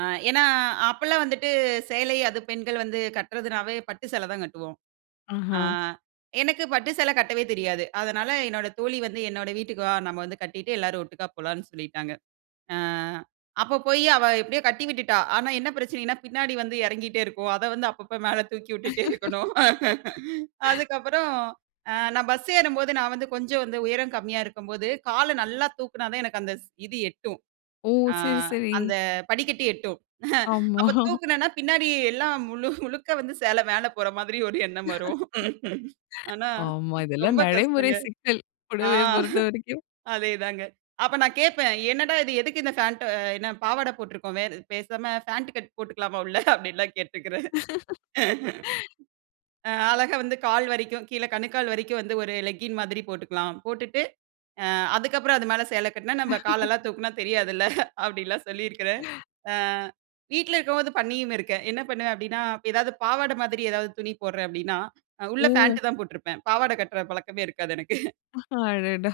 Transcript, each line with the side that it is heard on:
right: ஆ ஏன்னா அப்போலாம் வந்துட்டு, சேலை அது பெண்கள் வந்து கட்டுறதுனாவே பட்டு சேலை தான் கட்டுவோம். அ
left: ஆஹா.
right: எனக்கு பட்டு சேலை கட்டவே தெரியாது. அதனால என்னோட தோழி வந்து "என்னோட வீட்டுக்கு வா! நம்ம வந்து கட்டிட்டு எல்லாரும் ஒட்டுக்கா போலான்னு சொல்லிட்டாங்க." அ அப்போ போய் அவ எப்படியோ கட்டி விட்டுட்டா. ஆனா என்ன பிரச்சனைன்னா பின்னாடி வந்து இறங்கிகிட்டே இருக்கும். அத வந்து அப்பப்போ மேல தூக்கி விட்டுட்டே இருக்கணும். அதுக்கப்புறம் அ நான் பஸ் ஏறும்போது நான் வந்து கொஞ்சம் வந்து உயரம் கம்மியா இருக்கும்போது காலை நல்லா தூக்கினா தான் எனக்கு அந்த ஸ் இது எட்டும்.
left: ஓஹ்! சரி
right: ஆங்
left: சரி.
right: அந்த படிக்கட்டி எட்டும். அப்போ
left: ஆமா.
right: தூக்கினேனா பின்னாடி எல்லாம் முழு முழுக்க வந்து சேலை மேல போற மாதிரி ஒரு எண்ணம்
left: [unintelligible]
right: வரும். ஆனா
left: ஆமா இதெல்லாம்
right: ரொம்ப
left: நடைமுறை
right: கஷ்டங்க.
left: சிக்கல்.
right: ஆ
left: புடவைய பொறுத்த வரைக்கும்.
right: அதேதாங்க. அப்போ நான் கேட்பேன், என்னடா இது! எதுக்கு இந்த ஃபண்ட் என்ன பாவாடை போட்டிருக்கோமே பேசாம பேண்ட் கட் போட்டுக்கலாமா உள்ள? அப்படின்லாம் கேட்டிருக்கிறேன். அழகா வந்து கால் வரைக்கும் கீழ கணுக்கால் வரைக்கும் வந்து ஒரு லெக்கிங் மாதிரி போட்டுக்கலாம். போட்டுட்டு அதுக்கப்புறம் அது மேல சேலை கட்டினா நம்ம காலெல்லாம் தூக்கினா தெரியாதுல்ல. அப்படின்லாம் சொல்லியிருக்கிறேன். வீட்ல இருக்கும்போது பண்ணியும் இருக்கேன். என்ன பண்ணுவேன்? அப்படின்னா ஏதாவது பாவாடை மாதிரி ஏதாவது துணி போடுறேன் அப்டின்னா, உள்ள
left: ம்.
right: பேண்ட் தான் போட்ருப்பேன். பாவாடை கட்டுற பழக்கமே இருக்காது எனக்கு.
left: அடடா!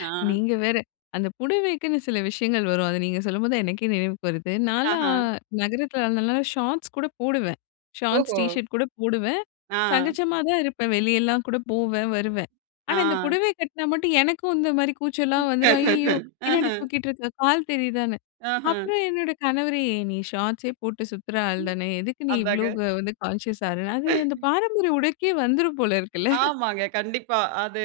right: ஆ.
left: நீங்க வேற! அந்த புடவைக்குன்னு சில விஷயங்கள் வரும். அத நீங்க சொல்லும்போது தான் எனக்கே நினைவுக்கு வருது. நான்லாம்
right: ஆஹா.
left: நகரத்தில இருந்தனால ஷார்ட்ஸ் கூட போடுவேன். ஷார்ட்ஸ்
right: ஓஹோ!
left: டீ ஷர்ட் கூட போடுவேன்.
right: ஆ.
left: சகஜமா தான் இருப்பேன் வெளியெல்லாம் கூட போவேன், வருவேன். ஆனா இந்த
right: ஆ.
left: புடவை கட்டினா மட்டும் எனக்கும் இந்த மாதிரி கூச்சல்லலாம் வந்துடும். ஐய்யயோ! பின்னாடி
right: ம்ஹ்ம்.
left: தூக்கிட்டு இருக்கிற கால் தெரியுதான்னு
right: ஆஹ!
left: அப்புறம் என்னோட கணவரே "நீ ஷார்ட்ஸே போட்டு சுத்துற ஆள் தான, எதுக்கு நீ இவ்வளோ
right: அதாங்க.
left: வந்து கான்ஷியஸ் ஆகறன்னு" அது அந்த பாரம்பரிய உடைக்கே வந்துடும் போல இருக்குல்ல.
right: ஆமாங்க. கண்டிப்பா அது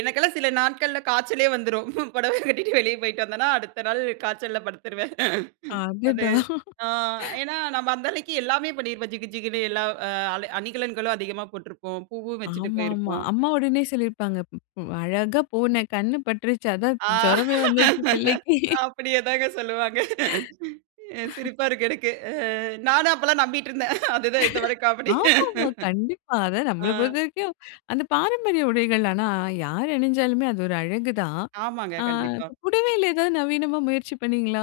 right: எனக்கெல்லாம் சில நாட்கள்ல காய்ச்சலே வந்துரும். புடவ கட்டிட்டு வெளியே போய்ட்டு வந்தேன்னா அடுத்த நாள் காய்ச்சல்ல படுத்துருவேன்.
left: ஆ
right: அது
left: அடடா!
right: அ ஏன்னா நம்ம அந்த அளவுக்கு எல்லாமே பண்ணியிருப்போம் ஜிகு ஜிகுன்னு எல்லா அ அணிகலன்களும் அதிகமா போட்டிருப்போம். பூவும் வச்சுட்டு
left: ஆமாமா.
right: போயிருப்போம்.
left: அம்மா உடனே சொல்லியிருப்பாங்க. "அழகா போன கண் பட்டுருச்சு, அதான் ஜுரமே வந்துடுச்சு பிள்ளைக்கு."
right: அப்படியே தாங்க சொல்லுவாங்க. சிரிப்பா இருக்கு எனக்கு. நானும் அப்பெல்லாம் நம்பிட்டு இருந்தேன். அதுதான் இது வரைக்கும் காமெடி.
left: ஆமா, ஆமா கண்டிப்பா. அத
right: ஆ.
left: நம்மள பொறுத்த வரைக்கும் அந்த பாரம்பரிய உடைகள் ஆனா யார் அணிஞ்சாலுமே அது ஒரு அழகுதான்.
right: ஆமாங்க
left: ஆ
right: கண்டிப்பா.
left: புடவைல ஏதாவது நவீனமா முயற்சி பண்ணீங்களா?